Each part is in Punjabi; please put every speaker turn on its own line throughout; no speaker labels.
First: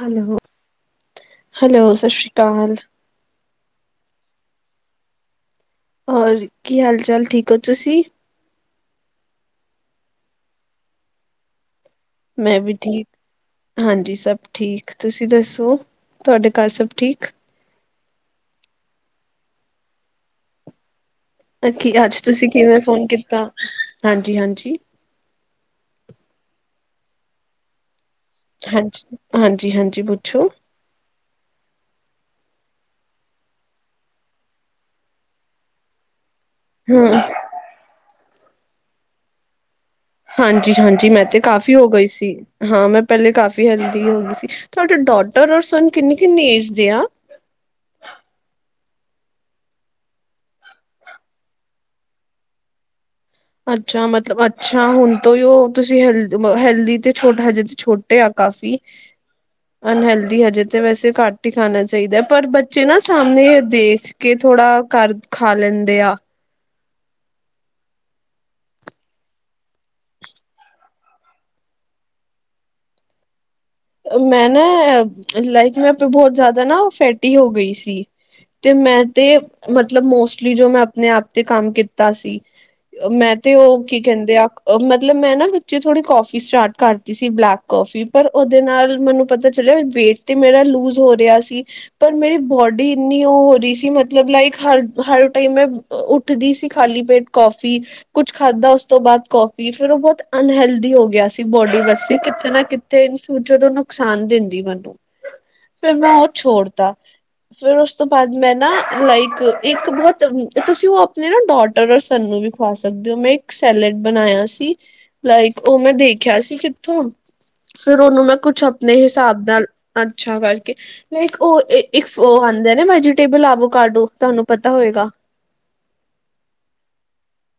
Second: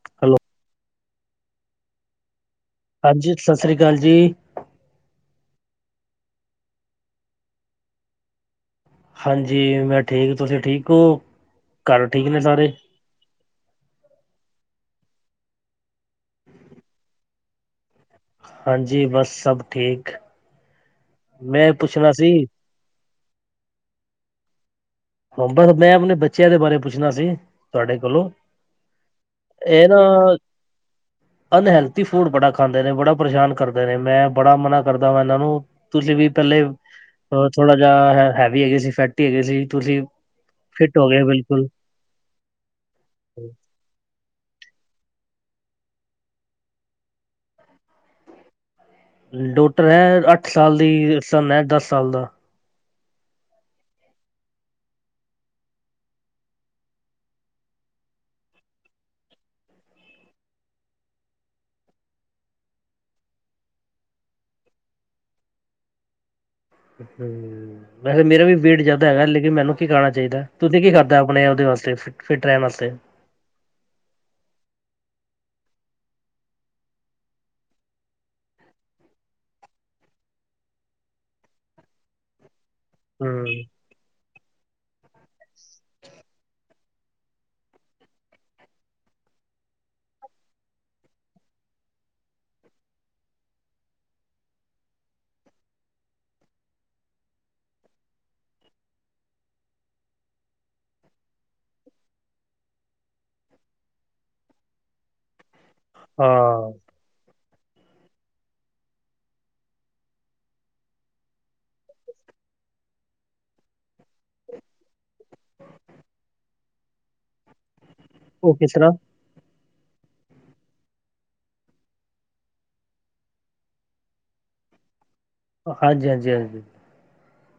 ਹੈਲੋ, ਹੈਲੋ ਸਤਿ ਸ਼੍ਰੀ ਅਕਾਲ
ਹਾਂਜੀ, ਸਤਿ ਸ਼੍ਰੀ ਅਕਾਲ ਜੀ
ਹੋਰ, ਕੀ ਹਾਲ ਚਾਲ ਠੀਕ ਹੋ ਤੁਸੀਂ
ਹਾਂਜੀ, ਮੈਂ ਠੀਕ ਤੁਸੀਂ ਠੀਕ ਹੋ। ਘਰ ਠੀਕ ਨੇ
ਮੈਂ
ਸਾਰੇ?
ਵੀ ਠੀਕ। ਹਾਂਜੀ, ਸਭ ਠੀਕ, ਤੁਸੀਂ ਦੱਸੋ ਤੁਹਾਡੇ ਘਰ ਸਭ ਠੀਕ।
ਹਾਂਜੀ, ਬੱਸ ਸਭ ਠੀਕ। ਮੈਂ
ਕੀ
ਪੁੱਛਣਾ
ਅੱਜ
ਸੀ,
ਤੁਸੀਂ ਕਿਵੇਂ ਫ਼ੋਨ ਕੀਤਾ। ਹਾਂਜੀ, ਹਾਂਜੀ
ਬਰ ਮੈਂ ਆਪਣੇ ਬੱਚਿਆਂ ਦੇ ਬਾਰੇ ਪੁੱਛਣਾ ਸੀ, ਤੁਹਾਡੇ ਕੋਲੋਂ।
ਹਾਂਜੀ, ਹਾਂਜੀ,
ਇਹ ਨਾ
ਹਾਂਜੀ ਪੁੱਛੋ।
ਅਨਹੈਲਥੀ ਫੂਡ ਬੜਾ ਖਾਂਦੇ ਨੇ, ਬੜਾ ਪਰੇਸ਼ਾਨ ਕਰਦੇ ਨੇ, ਮੈਂ ਬੜਾ ਮਨਾ ਕਰਦਾ ਵਾਂ ਏਨਾਂ ਨੂੰ। ਤੁਸੀ ਵੀ ਪੈਲੇ
ਹਂ।
ਥੋੜਾ ਜਿਆ ਹੈਵੀ ਹੈਗੀ ਸੀ, ਫੈਟੀ ਹੈਗੇ ਸੀ। ਤੁਸੀਂ
ਹਾਂਜੀ
ਫਿਟ ਹੋ
ਹਾਂਜੀ।
ਗਏ
ਮੈਂ ਤੇ
ਬਿਲਕੁਲ।
ਕਾਫ਼ੀ ਹੋ ਗਈ ਸੀ। ਹਾਂ, ਮੈਂ ਪੈਲੇ ਕਾਫ਼ੀ ਹੈਲਦੀ ਹੁੰਦੀ ਸੀ, ਤੁਆਡੇ ਡੋਟਰ ਔਰ ਸਨ ਕਿੰਨੀ-ਕਿੰਨੀ ਏਜ ਦੇ ਆ?
ਡੋਟਰ ਹੈ ਅੱਠ ਸਾਲ ਦੀ, ਸਨ ਹੈ ਦਸ ਸਾਲ ਦਾ।
ਅੱਛਾ। ਮਤਲਬ ਅੱਛਾ, ਹੁਣ ਤੋਂ ਈ ਓ ਤੁਸੀਂ ਹੈਲਦੀ ਬ ਹੈਲਦੀ ਤੇ ਛੋ ਹਜੇ ਤੇ ਛੋਟੇ ਆ ਕਾਫ਼ੀ। ਅਨਹੈਲਦੀ ਹਜੇ ਤਾਂ ਵੈਸੇ ਘੱਟ ਈ ਖਾਣਾ ਚਾਈਦਾ ਪਰ ਬੱਚੇ ਨਾ ਸਾਮਣੇ ਦੇਖ ਕੇ ਥੋੜਾ ਕਰ ਖਾ ਲੈਂਦੇ ਆ।
ਹਂ। ਵੈਸੇ ਮੇਰਾ ਵੀ ਵੇਟ ਜ਼ਿਆਦਾ ਹੈਗਾ ਲੇਕਿਨ ਮੈਨੂੰ ਕੀ ਕਰਾਣਾ ਚਾਈਦਾ, ਤੁਸੀਂ ਕੀ ਕਰਦਾ ਆਪਣੇ ਓਦੇ ਵਾਸਤੇ ਫਿਟ ਰੈਣ ਆਸਤੇ।
ਮੈਂ ਨਾਂ, ਲਾਈਕ ਮੈਂ ਬੋਹਤ ਜ਼ਿਆਦਾ ਨਾਂ ਫੈਟੀ ਹੋ ਗਈ ਸੀ। ਤੇ ਮੈਂ ਤੇ ਮਤਲਬ ਮੋਸਟਲੀ ਜੋ ਮੈਂ ਆਪਣੇ-ਆਪ ਤੇ ਕੰਮ ਕੀਤਾ ਸੀ। ਮੈਂ
ਹੂੰ
ਤੇ ਓ ਕੀ ਕੈਂਦੇ ਆ, ਮਤਲਬ ਮੈਂ ਨਾਂ ਵਿੱਚੇ ਥੋੜੀ ਕੋਫੀ ਸਟਾਰਟ ਕਰ ਸੀ ਬਲੈਕ ਕੌਫੀ, ਪਰ ਓਦੇ ਨਾਲ ਮੈਨੂੰ ਪਤਾ ਚੱਲਿਆ ਵੇਟ ਤੇ ਮੇਰਾ ਲੂਜ ਹੋ ਰਿਆ ਸੀ ਪਰ ਮੇਰੀ ਬੋਡੀ ਇੰਨੀ ਓ ਹੋ ਰੀ ਸੀ, ਮਤਲਬ ਲਾਈਕ ਹਰ ਹਰ ਟਾਈਮ ਮੈਂ ਉੱਠਦੀ ਸੀ ਖਾਲੀ ਪੇਟ ਕੌਫੀ ਕੁਛ ਖਾਧਾ ਉਸ ਤੋਂ ਬਾਅਦ ਕੌਫੀ। ਫੇਰ ਓ ਬੋਤ ਅਨਹੈਲਦੀ ਹੋ ਗਿਆ ਸੀ। ਬੋਡੀ ਵਸ ਕਿੱਥੇ ਨਾ ਕਿਥ ਤੇ ਇਨ ਫਿਊਚਰ ਓ ਨੁਕਸਾਨ ਦਿੰਦੀ ਮੈਨੂੰ, ਫੇਰ ਮੈਂ ਓ
ਹਾਂ
ਛੋੜਤਾ। ਫੇਰ ਉਸ ਤੋਂ ਬਾਅਦ ਮੈਂ ਨਾ ਲਾਈਕ ਇੱਕ ਬੋਤ, ਤੁਸੀਂ ਓ ਆਪਣੇ ਨਾਂ ਡੋਟਰ ਔਰ ਸੰਨ ਨੂੰ ਵੀ ਖਾ ਸਕਦੇ ਓ, ਮੈਂ ਇੱਕ ਸੈੱਲਡ ਬਣਾਇਆ ਸੀ, ਲਾਈਕ ਓ ਮੈਂ ਦੇਖਿਆ ਸੀ ਕਿੱਥੋਂ ਫਿਰ ਓਨੂੰ ਮੈਂ
ਉਹ
ਕੁਛ
ਕਿਸ ਤਰ੍ਹਾਂ
ਆਪਣੇ ਹਿਸਾਬ ਨਾਲ ਅੱਛਾ ਕਰਕੇ ਓ ਇੱਕ ਓ ਇ ਇੱਕ ਓ ਆਂਦੇ ਆ ਨਾਂ, ਵੈਜੀਟੇਬਲ ਆਵੋ ਕਾਡੋ ਤਾਨੂੰ ਪਤਾ ਹੋਏਗਾ।
ਹਾਂਜੀ, ਹਾਂਜੀ, ਹਾਂਜੀ।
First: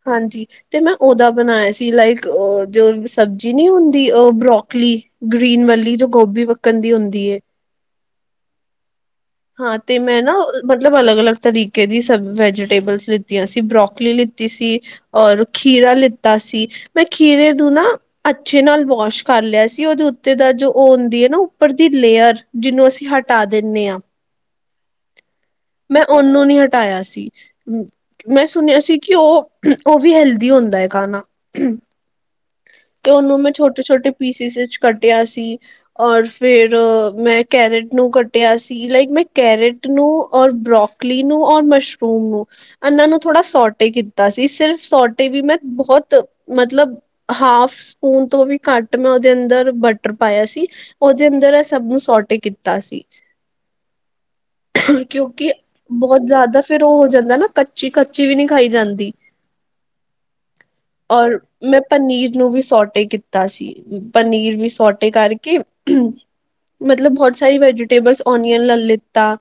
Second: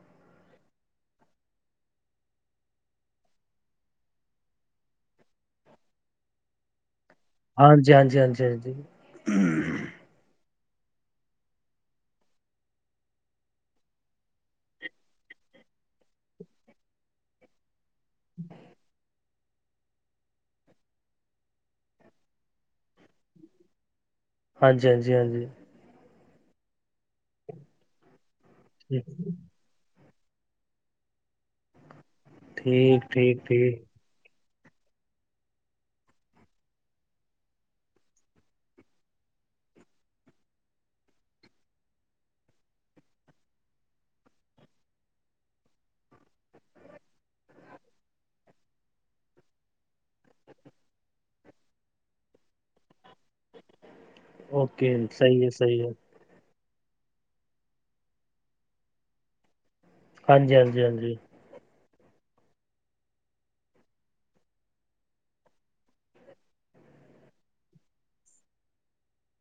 ਹਾਂਜੀ ਤੇ ਮੈਂ ਓਦਾ ਬਣਾਇਆ ਸੀ, ਲਾਈਕ ਉਹ ਜੋ ਸਬਜ਼ੀ ਨੀਂ ਹੁੰਦੀ ਓ ਬਰੋਕ ਗ੍ਰੀਨ ਵਲੀ ਜੋ ਗੋਭੀ ਵੱਕਣ ਦੀ ਹੁੰਦੀ ਐ।
ਹਾਂਜੀ, ਹਾਂਜੀ, ਹਾਂਜੀ, ਹਾਂਜੀ।
ਹਾਂ ਤੇ ਮੈਂ ਨਾ, ਮਤਲਬ ਅਲੱਗ-ਅਲੱਗ ਤਰੀਕੇ ਦੀ ਸਬ ਵੈਜੀਟੇਬਲਸ ਲਿੱਤੀਆਂ ਸੀ, ਬਰੋਕਲੀ ਲਿੱਤੀ ਸੀ। ਔਰ ਖੀਰਾ ਲਿੱਤਾ ਸੀ, ਮੈਂ ਖੀਰੇ ਨੂੰ ਨਾਂ ਅੱਛੇ ਨਾਲ ਵਾਸ਼ ਕਰ ਲਿਆ ਸੀ। ਓਦੇ ਉੱਤੇ ਦਾ ਜੋ ਓ ਹੁੰਦੀ ਐ ਨਾਂ ਉੱਪਰ ਦੀ ਲੇਅਰ, ਜਿਨੂੰ ਅਸੀਂ ਹਟਾ ਦੇਣੇ ਆਂ।
ਹਾਂਜੀ, ਹਾਂਜੀ, ਹਾਂਜੀ।
ਮੈਂ ਓਨੂੰ ਨੀਂ ਹਟਾਇਆ ਸੀ, ਮੈਂ ਸੁਣਿਆ ਸੀ
ਹਾਂਜੀ
ਕਿ ਓ ਓ ਵੀ ਹੈਲਦੀ ਹੁੰਦਾ ਐ ਖਾਣਾ,
ਠੀਕ
ਤੇ
ਠੀਕ
ਓਨੂੰ ਮੈਂ
ਠੀਕ
ਛੋਟੇ-ਛੋਟੇ ਪੀਸਿਸ ਚ ਕੱਟਿਆ ਸੀ। ਔਰ ਫੇਰ ਮੈਂ ਕੈਰੇਟ ਨੂੰ ਕੱਟਿਆ ਸੀ, ਲਾਈਕ ਮੈਂ ਕੈਰਟ ਨੂੰ ਔਰ ਬਰੋਕਲੀ ਨੂੰ ਔਰ ਮਸ਼ਰੂਮ ਨੂੰ ਇਨ੍ਹਾਂ ਨੂੰ ਥੋੜ੍ਹਾ ਸੋਟੇ ਕੀਤਾ ਸੀ ਸਿਰਫ ਸੋਟੇ ਵੀ ਮੈਂ ਬਹੁਤ ਮਤਲਬ ਹਾਫ ਸਪੂਨ ਤੋਂ ਵੀ ਘੱਟ ਮੈਂ ਓਦੇ ਅੰਦਰ ਬਟਰ ਪਾਇਆ ਸੀ। ਓਦੇ ਅੰਦਰ ਏ ਸਭ ਨੂੰ ਸੋਟੇ ਕੀਤਾ ਸੀ।
ਓਕੇ ਸਈ ਐ, ਸਈ ਐ।
ਬੋਤ ਜ਼ਿਆਦਾ ਫੇਰ ਉਹ ਹੋ ਜਾਂਦਾ ਨਾਂ, ਕੱਚੀ, ਕੱਚੀ ਵੀ ਨੀਂ ਖਾਈ ਜਾਂਦੀ।
ਹਾਂਜੀ, ਹਾਂਜੀ, ਹਾਂਜੀ।
ਔਰ ਮੈਂ ਪਨੀਰ ਨੂੰ ਵੀ ਸੋਟੇ ਕੀਤਾ ਸੀ ਪਨੀਰ ਵੀ ਸੋਟੇ ਕਰਕੇ ਮਤਲਬ ਬਹੁਤ ਸਾਰੀ ਵੈਜੀਟੇਬਲਸ ਓਨੀਅਨ ਲ ਲਿੱਤਾ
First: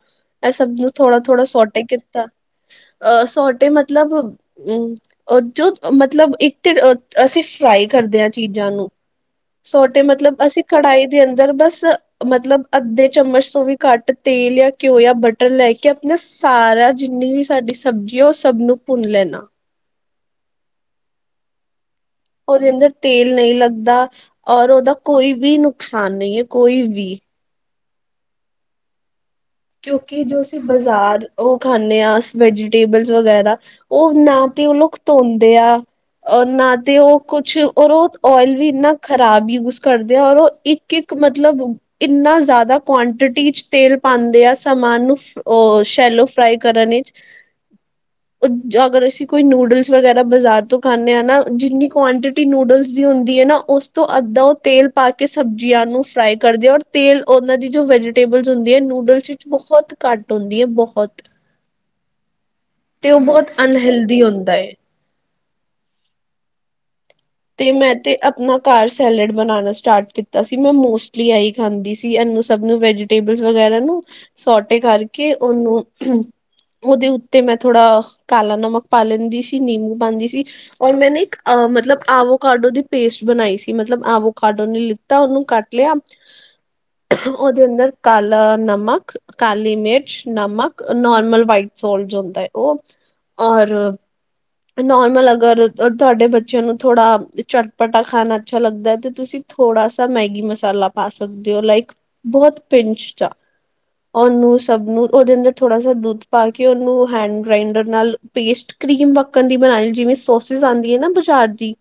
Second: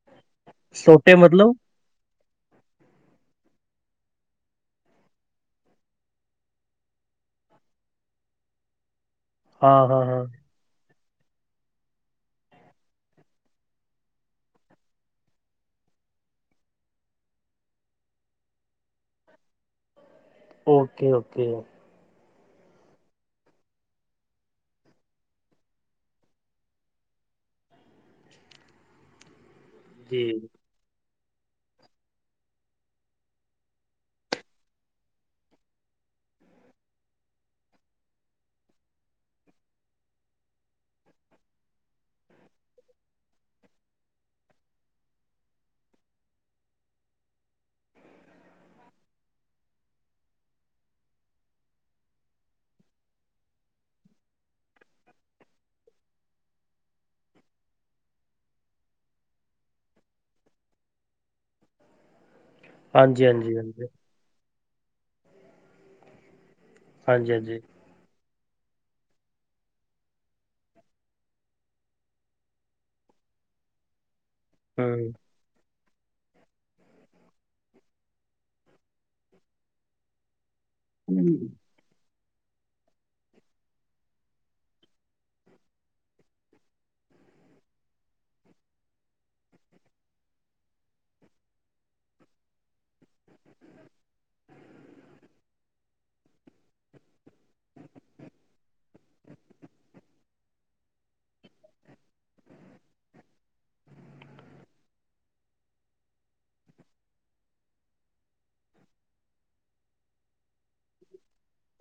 ਇਹ ਸਭ ਨੂੰ
ਛੋਟੇ
ਥੋੜਾ ਥੋੜ੍ਹਾ
ਮਤਲਬ
ਸੋਟੇ ਕੀਤਾ ਅਹ ਸੋਟੇ ਮਤਲਬ ਹੂੰ ਜੋ ਮਤਲਬ ਇੱਕ ਤੇ ਅਸੀਂ ਫਰਾਈ ਕਰਦੇ ਹਾਂ ਚੀਜ਼ਾਂ ਨੂੰ
ਹਾਂ
ਸੋਟੇ
ਹਾਂ ਹਾਂ
ਮਤਲਬ ਅਸੀਂ ਕੜਾਹੀ ਦੇ ਅੰਦਰ ਬਸ ਮਤਲਬ ਅੱਧੇ ਚਮਚ ਤੋਂ ਵੀ ਘੱਟ ਤੇਲ ਜਾਂ ਘਿਓ ਜਾਂ ਬ ਮਟਰ ਲੈ ਕੇ ਆਪਣਾ ਸਾਰਾ ਜਿੰਨੀ ਵੀ ਸਾਡੀ ਸਬਜ਼ੀ ਆ ਉਹ ਸਭ ਨੂੰ ਭੁੰਨ ਲੈਣਾ।
Okay okay.
ਉਹਦੇ ਅੰਦਰ ਤੇਲ ਨਹੀਂ ਲੱਗਦਾ ਔਰ ਉਹਦਾ ਕੋਈ ਵੀ ਨੁਕਸਾਨ ਨਹੀਂ ਹੈ ਕੋਈ ਵੀ।
ਜੀ
ਕਿਉਂਕਿ ਜੋ ਅਸੀਂ ਬਜ਼ਾਰ ਉਹ ਖਾਂਦੇ ਹਾਂ ਵੈਜੀਟੇਬਲਸ ਵਗੈਰਾ। ਉਹ ਨਾ ਤੇ ਉਹ ਲੋਕ ਧੋਂਦੇ ਆ। ਔਰ ਨਾ ਤੇ ਉਹ ਕੁਛ ਔਰ ਉਹ ਓਇਲ ਵੀ ਇੰਨਾ ਖ਼ਰਾਬ ਯੂਜ ਕਰਦੇ ਆ ਔਰ ਉਹ ਇੱਕ ਕਿ ਮਤਲਬ ਇੰਨਾ ਜ਼ਿਆਦਾ ਕੁਆਂਟਿਟੀ ਚ ਤੇਲ ਪਾਂਦੇ। ਆ ਸਮਾਨ ਨੂੰ ਉਹ ਸ਼ੈਲੋ ਫਰਾਈ ਕਰਨ ਵਿੱਚ।
[unintelligible]
ਅਗਰ ਅਸੀਂ ਕੋਈ ਨੂਡਲਸ ਵਗੈਰਾ ਬਾਜ਼ਾਰ ਤੋਂ ਖਾਂਦੇ ਹਾਂ ਨਾ ਜਿੰਨੀ ਕੁਆਂਟਿਟੀ ਨੂਡਲਸ ਦੀ ਹੁੰਦੀ ਏ ਨਾ। ਉਸ ਤੋਂ ਅੱਧਾ ਉਹ ਤੇਲ ਪਾ ਕੇ ਸਬਜ਼ੀਆਂ ਨੂੰ ਫਰਾਈ ਕਰਦੇ ਆ ਔਰ ਤੇਲ ਉਹਨਾਂ ਦੀ ਜੋ ਵੈਜ [unintelligible] ਨੂਡਲਸ ਵਿਚ ਬਹੁਤ ਘੱਟ ਹੁੰਦੀ ਆ ਬਹੁਤ। ਤੇ ਉਹ
ਹਾਂਜੀ
ਬਹੁਤ
ਹਾਂਜੀ ਹਾਂਜੀ
ਅਨਹਲਦੀ ਹੁੰਦਾ ਏ।
ਹਾਂਜੀ ਹਾਂਜੀ।
ਤੇ ਮੈਂ ਤੇ ਆਪਣਾ ਘਰ ਸੈਲਡ ਬਣਾਉਣਾ ਸਟਾਰਟ ਕੀਤਾ ਸੀ ਮੈਂ ਮੋਸਟਲੀ ਆਹੀ ਖਾਂਦੀ ਸੀ ਇਹਨੂੰ ਸਭ ਨੂੰ ਵੈਜ ਟੇਬਲ ਵਗੈਰਾ ਨੂੰ ਸੋਟੇ
ਹੂੰ
ਕਰਕੇ ਉਹਨੂੰ। ਉਹਦੇ ਉੱਤੇ ਮੈਂ ਥੋੜਾ ਕਾਲਾ ਨਮਕ ਪਾ ਲੈਂਦੀ ਸੀ ਨਿੰਬੂ ਪਾਉਂਦੀ ਸੀ। ਔਰ ਮੈਂਨੇ
ਹਾਂਜੀ
ਇੱਕ ਅ ਮਤਲਬ ਆਵੋ ਕਾਡੋ ਦੀ ਪੇਸਟ ਬਣਾਈ ਸੀ ਮਤਲਬ ਆਵੋ ਕਾਡੋ ਨੇ ਲਿੱਤਾ ਉਹਨੂੰ ਕੱਟ ਲਿਆ।
[unintelligible]
ਉਹਦੇ ਅੰਦਰ ਕਾਲਾ ਨਮਕ ਕਾਲੀ ਮਿਰਚ ਨਮਕ ਨਾਰਮਲ ਵਾਈਟ ਸੋਲਸ ਹੁੰਦਾ। ਉਹ ਔਰ ਨੋਰਮਲ ਅਗਰ ਤੁਹਾਡੇ ਬੱਚਿਆਂ ਨੂੰ ਥੋੜ੍ਹਾ ਚਟਪਟਾ ਖਾਣਾ ਅੱਛਾ ਲੱਗਦਾ ਤਾਂ ਤੁਸੀਂ ਥੋੜਾ ਸਾ ਮੈਗੀ ਮਸਾਲਾ ਪਾ ਸਕਦੇ ਹੋ ਲਾਈਕ ਬਹੁਤ ਪਿੰਚ ਆ। ਉਹਨੂੰ ਸਭ ਨੂੰ ਉਹਦੇ ਅੰਦਰ ਥੋੜਾ ਸ ਦੁੱਧ ਪਾ ਕੇ ਉਹਨੂੰ ਹੈਂਡ ਗ੍ਰੈਂਡਰ ਨਾਲ ਪੇਸਟ ਕਰੀਮ ਵਕ ਬਣਾ ਜਿਵੇਂ ਸੋਸ ਆਂਦੀ ਨਾ ਬਜ਼ਾਰ ਦੀ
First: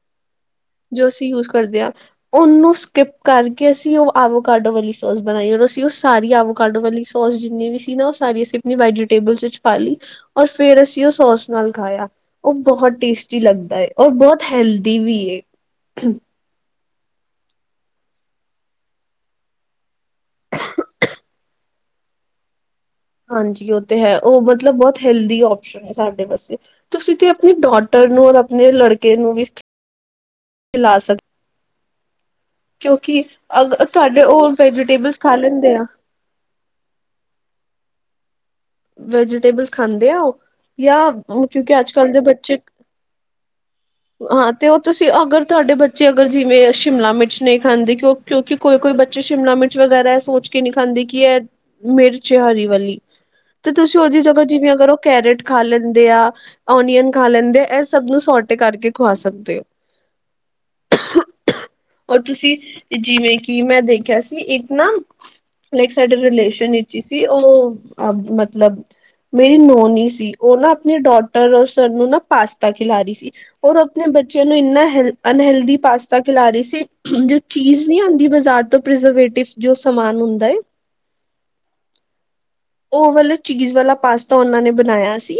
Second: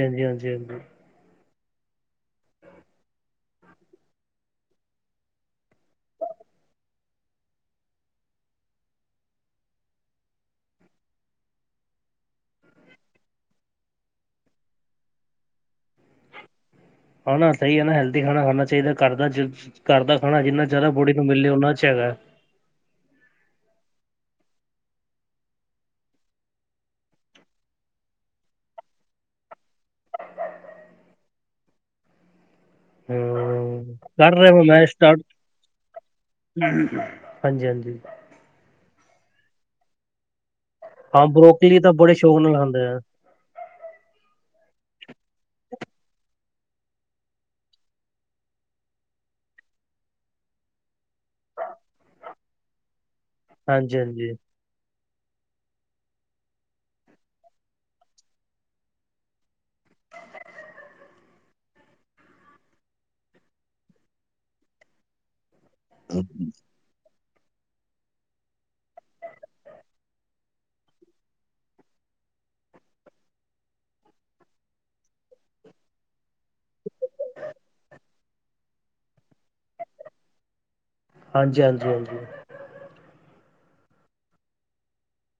ਹਾਂਜੀ ਹਾਂਜੀ ਹਾਂਜੀ
ਜੋ ਅਸੀਂ ਯ ਕਰਦੇਿਆਂ ਉਹਨੂੰ ਸਕਿਪ ਕਰਕੇ ਅਸੀਂ ਉਹ ਆਵ ਕਾਡੋ ਵਾਲੀ ਸੋਸ ਬਣਾਈ ਔ ਅਸੀਂ ਉਹ ਸਾਰੀ ਆਵੋ ਕਾਡੋ ਵਾਲੀ ਸੋਸ ਜਿੰਨੀ ਵੀ ਸੀ ਨਾ ਉਹ ਸਾਰੀ ਅਸੀਂ ਆਪਣੀ ਵੈਜੀਟੇਬਲ ਵਿੱਚ। ਪਾ ਲਈ ਔਰ ਫੇਰ ਅਸੀਂ ਉਹ ਸੌਸ ਨਾਲ ਖਾਇਆ ਉਹ ਬਹੁਤ ਟੇਸਟੀ ਲੱਗਦਾ ਐ ਔਰ ਬਹੁਤ ਹੈਲਦੀ ਵੀ ਐ।
ਹਨ ਨਾ ਸਹੀ ਐ ਨਾ ਹੈਲਦੀ ਖਾਣਾ ਖਾਣਾ ਚਾਹੀਦਾ ਘਰ ਦਾ। ਘਰ ਦਾ ਖਾਣਾ ਜਿੰਨਾ ਜ਼ਿਆਦਾ ਬੋਡੀ ਨੂੰ ਮਿਲੇ ਓਨਾ ਅੱਛਾ ਹੈਗਾ ਏ।
ਹਾਂਜੀ ਉਹ ਤੇ ਹੈ ਉਹ ਮਤਲਬ ਬਹੁਤ ਹੈਲਦੀ ਆਪਸ਼ਨ। ਸਾਡੇ ਪਾਸੇ ਤੁਸੀਂ ਤੇ ਆਪਣੇ ਡਾਟਰ ਨੂੰ ਔਰ ਆਪਣੇ ਲੜਕੇ ਨੂੰ ਵੀ ਲਾ ਸਕਦੇ। ਕਿਉਂਕਿ ਅਗ
ਹਮ
ਤੁਹਾਡੇ
ਕਰ
ਉਹ
ਰਿਹਾ ਵਾ ਮੈਂ ਸਟਾਰਟ
ਵੈਜੀਟੇਬਲਸ ਖਾ ਲੈਂਦੇ ਆ।
[unintelligible] ਹਾਂਜੀ ਹਾਂਜੀ।
ਵੈਜੀਟੇਬਲਸ ਖਾਂਦੇ ਆ ਉਹ ਜਾਂ
ਹਾਂ
ਕਿਉਂਕਿ
ਬਰੋਕਲੀ
ਅੱਜ
ਤਾਂ
ਕੱਲ
ਬੜੇ
ਦੇ
ਸ਼ੌਕ ਨਾਲ
ਬੱਚੇ
ਖਾਂਦੇ ਆ [inaudible]
ਹਾਂ ਤੇ ਓ ਤੁਸੀਂ ਅਗਰ ਤੁਆਡੇ ਬੱਚੇ ਅਗਰ ਜਿਵੇਂ ਸ਼ਿਮਲਾ ਮਿਰਚ ਨੀ ਖਾਂਦੇ ਕਿਓਂ ਕਿਓਂਕਿ ਕੋਈ-ਕੋਈ ਬੱਚੇ ਸ਼ਿਮਲਾ ਮਿਰਚ ਵਗੈਰਾ ਏ ਸੋਚ ਕੇ ਨੀ ਖਾਂਦੇ ਕੇ ਐ ਮਿਰਚ ਹਰੀ ਵਾਲੀ ਤੇ ਤੁਸੀਂ
ਹਾਂਜੀ
ਓਦੀ
ਹਾਂਜੀ
ਜਗਾ ਜਿਵੇਂ ਅਗਰ ਓ ਕੈਰਟ ਖਾ ਲੈਂਦੇ ਆ। ਓਨੀਅਨ ਖਾ ਲੈਂਦੇ ਆ ਏ ਸਬ ਨੂੰ ਸੋਰਟੇ ਕਰਕੇ ਖਵਾ ਸਕਦੇ ਓਂ। ਔਰ ਤੁਸੀਂ ਜਿਵੇਂ ਕੀ ਮੈਂ ਦੇਖੇਆ ਸੀ ਇੱਕ ਨਾ ਲਾਈਕ ਸਾਡੇ ਰਿਲੇਸ਼ਨ ਵਿਚ ਈ ਸੀ ਓ ਅਬ ਮਤ ਮਤਲਬ ਮੇਰੀ ਨੋਨ ਈ ਸੀ ਓ ਨਾ ਆਪਨੇ ਡੋਟਰ ਔਰ ਸਰ ਨੂੰ ਨਾ ਪਾਸਤਾ ਖਿਲਾ ਰੀ ਸੀ। ਔਰ ਆਪਨੇ ਬੱਚਿਆਂ ਨੂੰ ਏਨਾ ਹੈਲ ਅਨਹੈਲਦੀ ਪਾਸਤਾ ਖਿਲਾ ਰੀ ਸੀ। ਜੋ ਚੀਜ਼ ਨੀ ਆਂਦੀ ਬਜ਼ਾਰ ਤੋਂ ਪ੍ਰਜ਼ਰਵੇਟਿਵ ਜੋ ਸਮਾਨ ਹੁੰਦਾ ਏ
ਹਾਂਜੀ-ਹਾਂਜੀ-ਹਾਂਜੀ।
ਓ ਵਾਲੇ ਚੀਜ਼ ਵਾਲਾ ਪਾਸਤਾ ਓਨਾਂ ਨੇ ਬਨਾਏਆ ਸੀ,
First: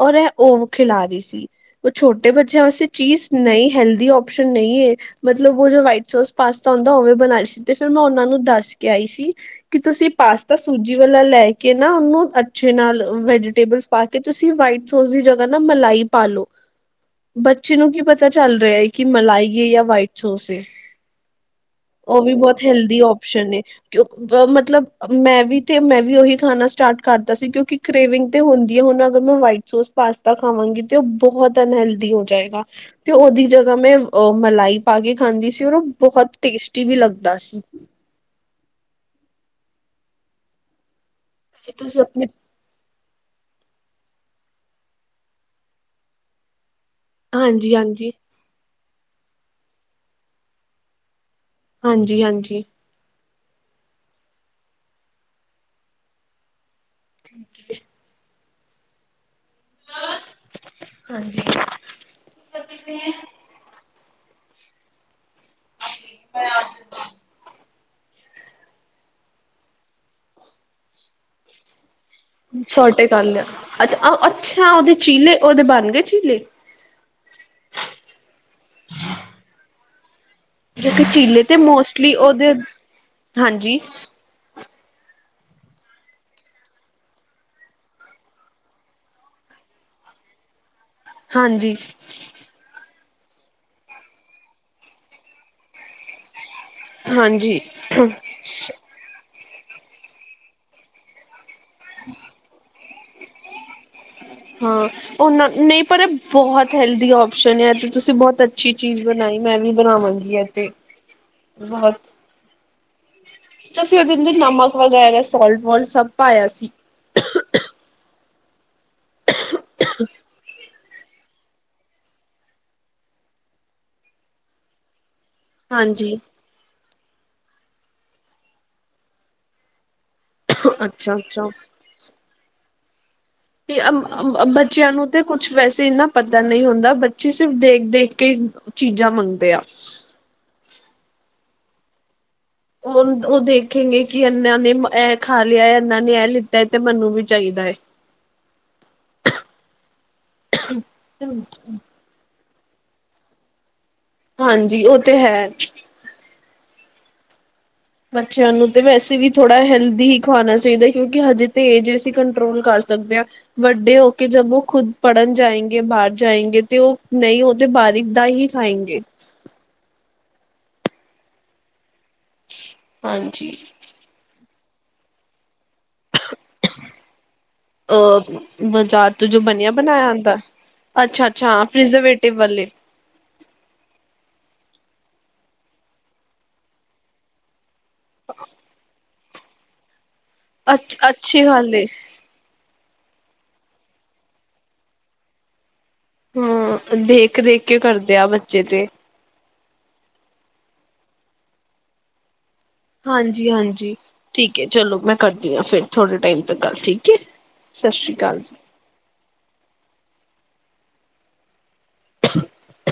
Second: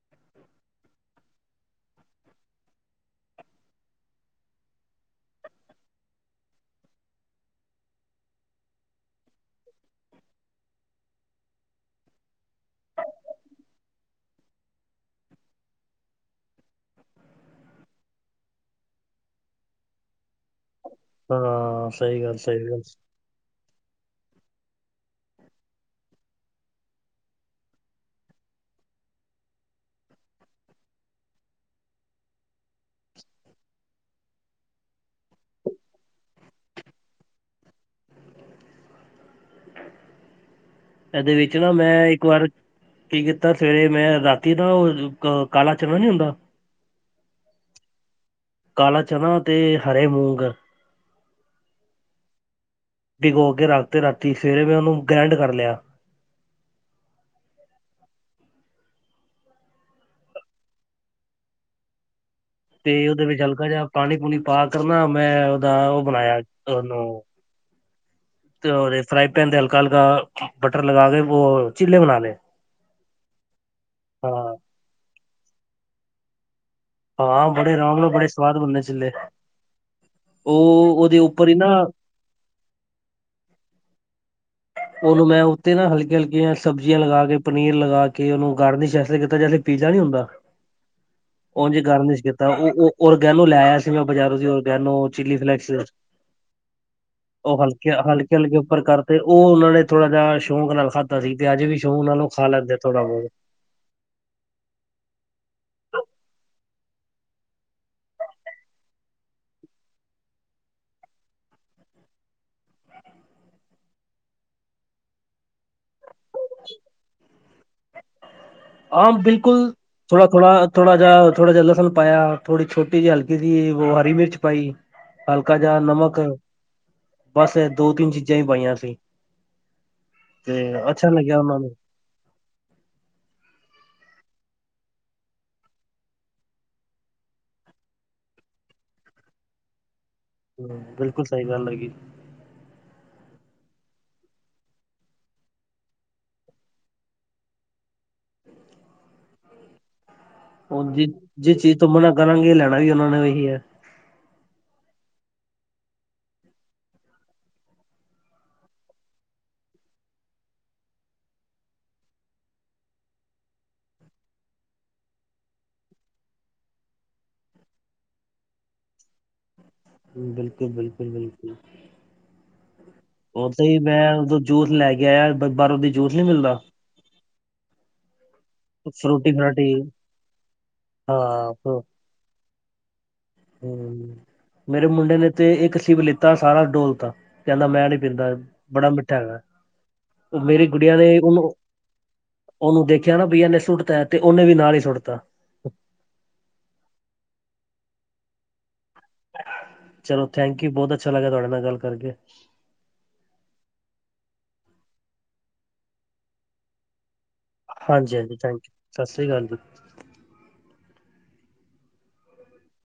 ਔਰ ਏ ਓ ਖਿਲਾ ਰੀ ਸੀ। ਓ ਛੋਟੇ ਬੱਚਿਆਂ ਵਾਸਤੇ ਚੀਜ਼ ਨਈਂ ਹੈਲਦੀ ਓਪਸ਼ਨ ਨਈਂ ਏ। ਮਤਲਬ ਓ ਜੋ ਵਾਈਟ ਸੋਸ ਪਾਸਤਾ ਹੁੰਦਾ ਓਵੇਂ ਬਨਾਈ ਸੀ ਤੇ ਫਿਰ ਮੈਂ ਓਨਾਂ ਨੂੰ ਦੱਸ ਕੇ ਆਈ ਸੀ। ਕੀ ਤੁਸੀਂ ਪਾਸਤਾ ਸੂਜੀ ਵਾਲਾ ਲੈ ਕੇ ਨਾ ਓਨੂੰ ਅੱ ਅੱਛੇ ਨਾਲ ਵੈਜੀਟੇਬਲ ਪਾ ਕੇ ਤੁਸੀਂ ਵਾਈਟ ਸੋਸ ਦੀ ਜਗਾ ਨਾ ਮਲਾਈ ਪਾਲੋ। ਬੱਚੇ ਨੂੰ ਕੀ ਪਤਾ ਚੱਲ ਰੇਆ ਕੀ ਮਲਾਈ ਐ ਯਾ ਵਾਈਟ ਸੋਸ।
ਹਾਂ ਸਈ ਗੱਲ-ਸਈ ਗੱਲ
ਸੰਨੇ ਕੇ-ਕੇ ਮਤਲਬ ਮੈਂ ਵੀ ਤੇ ਮੈਂ ਵੀ ਓਹੀ ਖਾਨਾ ਸਟਾਟ ਕਰ ਕੀਤਾ ਸੀ ਕਿਓਂਕਿ ਕਰੇਵਿੰਗ ਤੇ ਹੁੰਦੀ ਐ ਹੁਨ ਅਗਰ ਮੈਂ ਵਾਈਟ ਸੋਸ ਪਾਸਤਾ ਖਾਵਾਂਗੀ ਤੇ ਓ ਬਹੋਤ ਤਾ ਅਨਹੈਲਦੀ ਹੋ ਜਾਏਗਾ। ਤੇ ਓਦੀ ਜਗਾ ਮੈਂ ਅ ਮਲਾਈ ਪਾ ਕੇ ਖਾਂਦੀ ਸੀ ਔਰ ਓ ਬਹੋਤ ਟੇਸਟੀ ਵੀ ਲੱਗਦਾ। ਸੀ ਕੀ
ਐਦੇ ਵਿੱਚ ਨਾ
ਤੁਸੀਂ
ਮੈਂ ਇੱਕ
ਆਪਣੇ
ਵਾਰ ਕੀ ਕੀਤਾ ਸਵੇਰੇ ਮੈਂ ਰਾਤੀ ਨਾ ਓ ਕਾਲਾ ਚਨਾ ਨੀ ਹੁੰਦਾ
ਹਾਂਜੀ-ਹਾਂਜੀ।
ਕਾਲਾ ਚਨਾ ਤੇ ਹਰੇ ਮੂੰਗ
ਹਾਂਜੀ-ਹਾਂਜੀ।
ਭਿਗੋਂ ਕੇ ਰੱਖ ਤੇ ਰਾਤੀ ਸਵੇਰੇ ਮੈਂ ਓਨੂੰ ਗ੍ਰੈਂਡ ਕਰ ਲੇਆ।
[inaudible] ਹਾਂਜੀ।
ਤੇ ਓਦੇ ਵਿੱਚ ਹਲਕਾ ਜਾ ਪਾਨੀ ਪੂਨੀ ਪਾ ਕਰ ਨਾ ਮੈਂ ਦਾ ਓ ਬਨਾਏਆ ਤੇ ਓਨੂੰ ਤੇ ਓਦੇ ਫਰਾਈ ਪੈਨ ਤੇ ਹਲਕਾ-ਹਲਕਾ ਬਟਰ ਲਗਾ ਕੇ ਓ ਚਿੱਲੇ ਬਨਾ ਲਏ।
ਛੋਟੇ ਕਰ ਲੇਆ
ਹਾਂ
ਅੱਛਾ-ਅੱਛਾ ਓਦੇ ਚੀਲੇ ਓਦੇ ਬਨ ਗਏ ਚੀਲੇ।
ਹਾਂ ਬੜੇ ਆਰਾਮ ਨਾਲ ਬੜੇ ਸਵਾਦ ਬਨਦੇ ਚੀਲੇ, ਓ ਓਦੇ ਉੱਪਰ ਈ ਨਾ
ਵੀ ਓਦੇ, ਹਾਂਜੀ।
ਓਨੂੰ ਮੈਂ ਉੱਤੇ ਨਾ ਹਲਕੀ ਹਲਕੀਆਂ ਸਬਜ਼ੀਆਂ ਲਗਾ ਕੇ ਪਨੀਰ ਲਗਾ ਕੇ ਓਨੂੰ ਗਰਲਿਸ ਐਸਾ ਕੀਤਾ ਜੇਸੇ ਪੀਜ਼ਾ ਨੀ ਹੁੰਦਾ।
ਹਾਂਜੀ
ਓਨਲੀ ਗਾਰਲਿਸ ਕੀ ਤਾਂ ਓ ਓਰਗੈਨੋ ਲੈ ਆਏਆ ਸੀ ਮੈਂ ਬਾਜ਼ਾਰੋਂ ਓਰਗੈਨੋ ਚਿਲੀ ਫਲੈਕਸ ਓ
ਹਾਂਜੀ।
ਹਲਕੀਆਂ ਹਲਕੇ-ਹਲਕੇ ਉੱਪਰ ਕਰ ਓ ਓਨਾਂ ਨੇ ਥੋੜਾ ਜਾ ਸ਼ੌਕ ਨਾਲ ਖਾਦਾ ਸੀ ਤੇ ਅੱਜ ਵੀ ਸ਼ੌਕ ਨਾਲ ਖਾ ਲੈਂਦਾ ਥੋੜਾ ਬੋਤ।
ਹੂੰ। ਓਨਾਂ ਨਈਂ ਪਰ ਏ ਬੋਤ ਹੈਲਦੀ ਓਪਸ਼ਨ ਐ ਤੇ ਤੁਸੀਂ ਬੋਤ ਅੱਛੀ ਚੀਜ਼ ਬਨਾਈ ਮੈਂ ਵੀ ਬਨਾਵਾਂਗੀ ਅੱਜ। ਤੇ ਬਹੁਤ ਤੁਸੀਂ ਉਦੇ 'ਚ ਨਮਕ ਵਗੈਰਾ ਸੋਲਟ ਵੋਲਟ ਸਭ ਪਾਇਆ ਸੀ।
ਹਾਂ ਬਿਲਕੁਲ ਥੋੜਾ-ਥੋੜਾ-ਥੋੜਾ ਜਿਹਾ ਥੋੜਾ ਜਿਹਾ ਲਸਣ ਪਾਇਆ ਥੋੜੀ ਛੋਟੀ ਹਲਕੀ ਸੀ ਹਰੀ ਮਿਰਚ ਪਾਈ। ਹਲਕਾ ਜਿਹਾ
ਹਾਂਜੀ
ਨਮਕ ਬਸ ਐ ਦੋ ਤਿੰਨ ਚੀਜ਼ਾਂ ਈ ਪਾਈਆਂ ਸੀ। ਤੇ ਅੱਛਾ ਲੱਗਿਆ ਉਨਾਂ ਨੂੰ
ਬੱਚਿਆਂ ਨੂੰ ਤੇ ਕੁਛ ਵੈਸੇ ਇੰਨਾ ਪਤਾ ਨਈ ਹੁੰਦਾ ਬੱਚੇ ਸਿਰਫ ਦੇਖ-ਦੇਖ ਕੇ ਚੀਜ਼ਾਂ ਮੰਗਦੇ ਆ।
ਹੂੰ ਬਿਲਕੁਲ ਸਈ ਗੱਲ ਹੈਗੀ।
ਓ-ਓ ਦੇਖੇਂਗੇ ਕਿ ਇਨਾਂ ਨੇ ਐ ਖਾ ਲਿਆ ਇਨਾਂ ਨੇ ਐ ਲਿੱਤਾ ਐ ਤੇ ਮੈਨੂੰ ਵੀ ਚਾਈਦਾ ਐ।
[inaudible] ਹੁਣ ਜ ਜਿਸ ਚੀਜ਼ ਤੋਂ ਮਨਾ ਕਰਾਂਗੇ ਲੈਣਾ ਵੀ ਉਨਾਂ ਨੇ ਉਹੀ ਐ।
ਹਾਂਜੀ ਓ ਤੇ ਹੈ। ਬੱਚਿਆਂ ਨੂੰ ਤੇ ਵੈਸੇ ਵੀ ਥੋੜ੍ਹਾ ਹੈਲਦੀ ਹੀ ਖਵਾਣਾ ਚਾਈਦਾ ਕਿਉਂਕਿ ਹਜੇ ਤਾਂ ਏਜ ਅਸੀਂ ਕੰਟਰੋਲ ਕਰ ਸਕਦੇ ਆਂ। ਵੱਡੇ ਹੋ ਕੇ ਜਦ ਓ ਖੁਦ ਪੜ੍ਹਨ ਜਾਏਗੇ ਬਾਰ ਜਾਏਗੇ ਤੇ ਓ ਨਈ ਓ ਤੇ ਬਾਰ ਕ ਦਾ ਹੀ। ਖਾਂਏਗੇ
ਬਿਲਕੁਲ-ਬਿਲਕੁਲ-ਬਿਲਕੁਲ ਓ
ਹਾਂਜੀ।
ਤੇ ਈ। ਮੈਂ ਉਦੋਂ ਜੂਸ ਲੈ ਕੇ ਆ ਬਾਰੋ ਦੀ ਜੂਸ ਨਈ ਮਿਲਦਾ।
ਅ ਬਾਜ਼ਾਰ ਤੋਂ
ਫਰੂਟੀ
ਜੋ
ਫਰਾਟੀ
ਬਣਿਆ ਬਣਾਇਆ ਆਂਦਾ
ਹਾਂ
ਅੱਛਾ-ਅੱਛਾ
ਫ-
ਪ੍ਰਜਰਵੇਟਿਵ ਵਲੇ
ਹੂੰ ਮੇਰੇ ਮੁੰਡੇ ਨੇ ਤੇ ਇੱਕ ਸ਼ਿਵ ਲਿੱਤਾ ਸਾਰਾ ਡੋਲਤਾ ਕੈਂਦਾ ਮੈਂ ਨੀ ਪੀਂਦਾ। ਬੜਾ ਮਿੱਠਾ ਹੈਗਾ ਓ ਮੇਰੀ
ਅੱਛ
ਗੁੜੀਆਂ ਨੇ ਉਨੂੰ
ਅੱਛੀ ਗੱਲ ਏ।
ਉਨੂੰ ਦੇਖਿਆ ਨਾ ਬਈ ਇਨੇ ਸੁੱਟਤਾ ਤੇ ਉਨੇ ਵੀ ਨਾਲ ਈ ਸੁੱਟਤਾ।
ਹਾਂ ਦੇਖ-ਦੇਖ ਕੇ ਕਰਦੇ ਆ ਬੱਚੇ ਤੇ
ਚਲੋ ਥੈਂਕ ਯੂ ਬੋਤ ਅੱਛਾ ਲੱਗਿਆ ਤੁਹਾਡੇ ਨਾਲ ਗੱਲ ਕਰਕੇ
ਹਾਂਜੀ-ਹਾਂਜੀ ਠੀਕ ਹੈ ਚਲੋ ਮੈਂ ਕਰਦੀ ਹਾਂ ਫਿਰ ਥੋੜੇ ਟਾਈਮ ਤ ਗੱਲ ਠੀਕ ਏ
ਹਾਂਜੀ-ਹਾਂਜੀ ਥੈਂਕ ਸਤਿ ਸ਼੍ਰੀ ਅਕਾਲ ਜੀ।
[inaudible]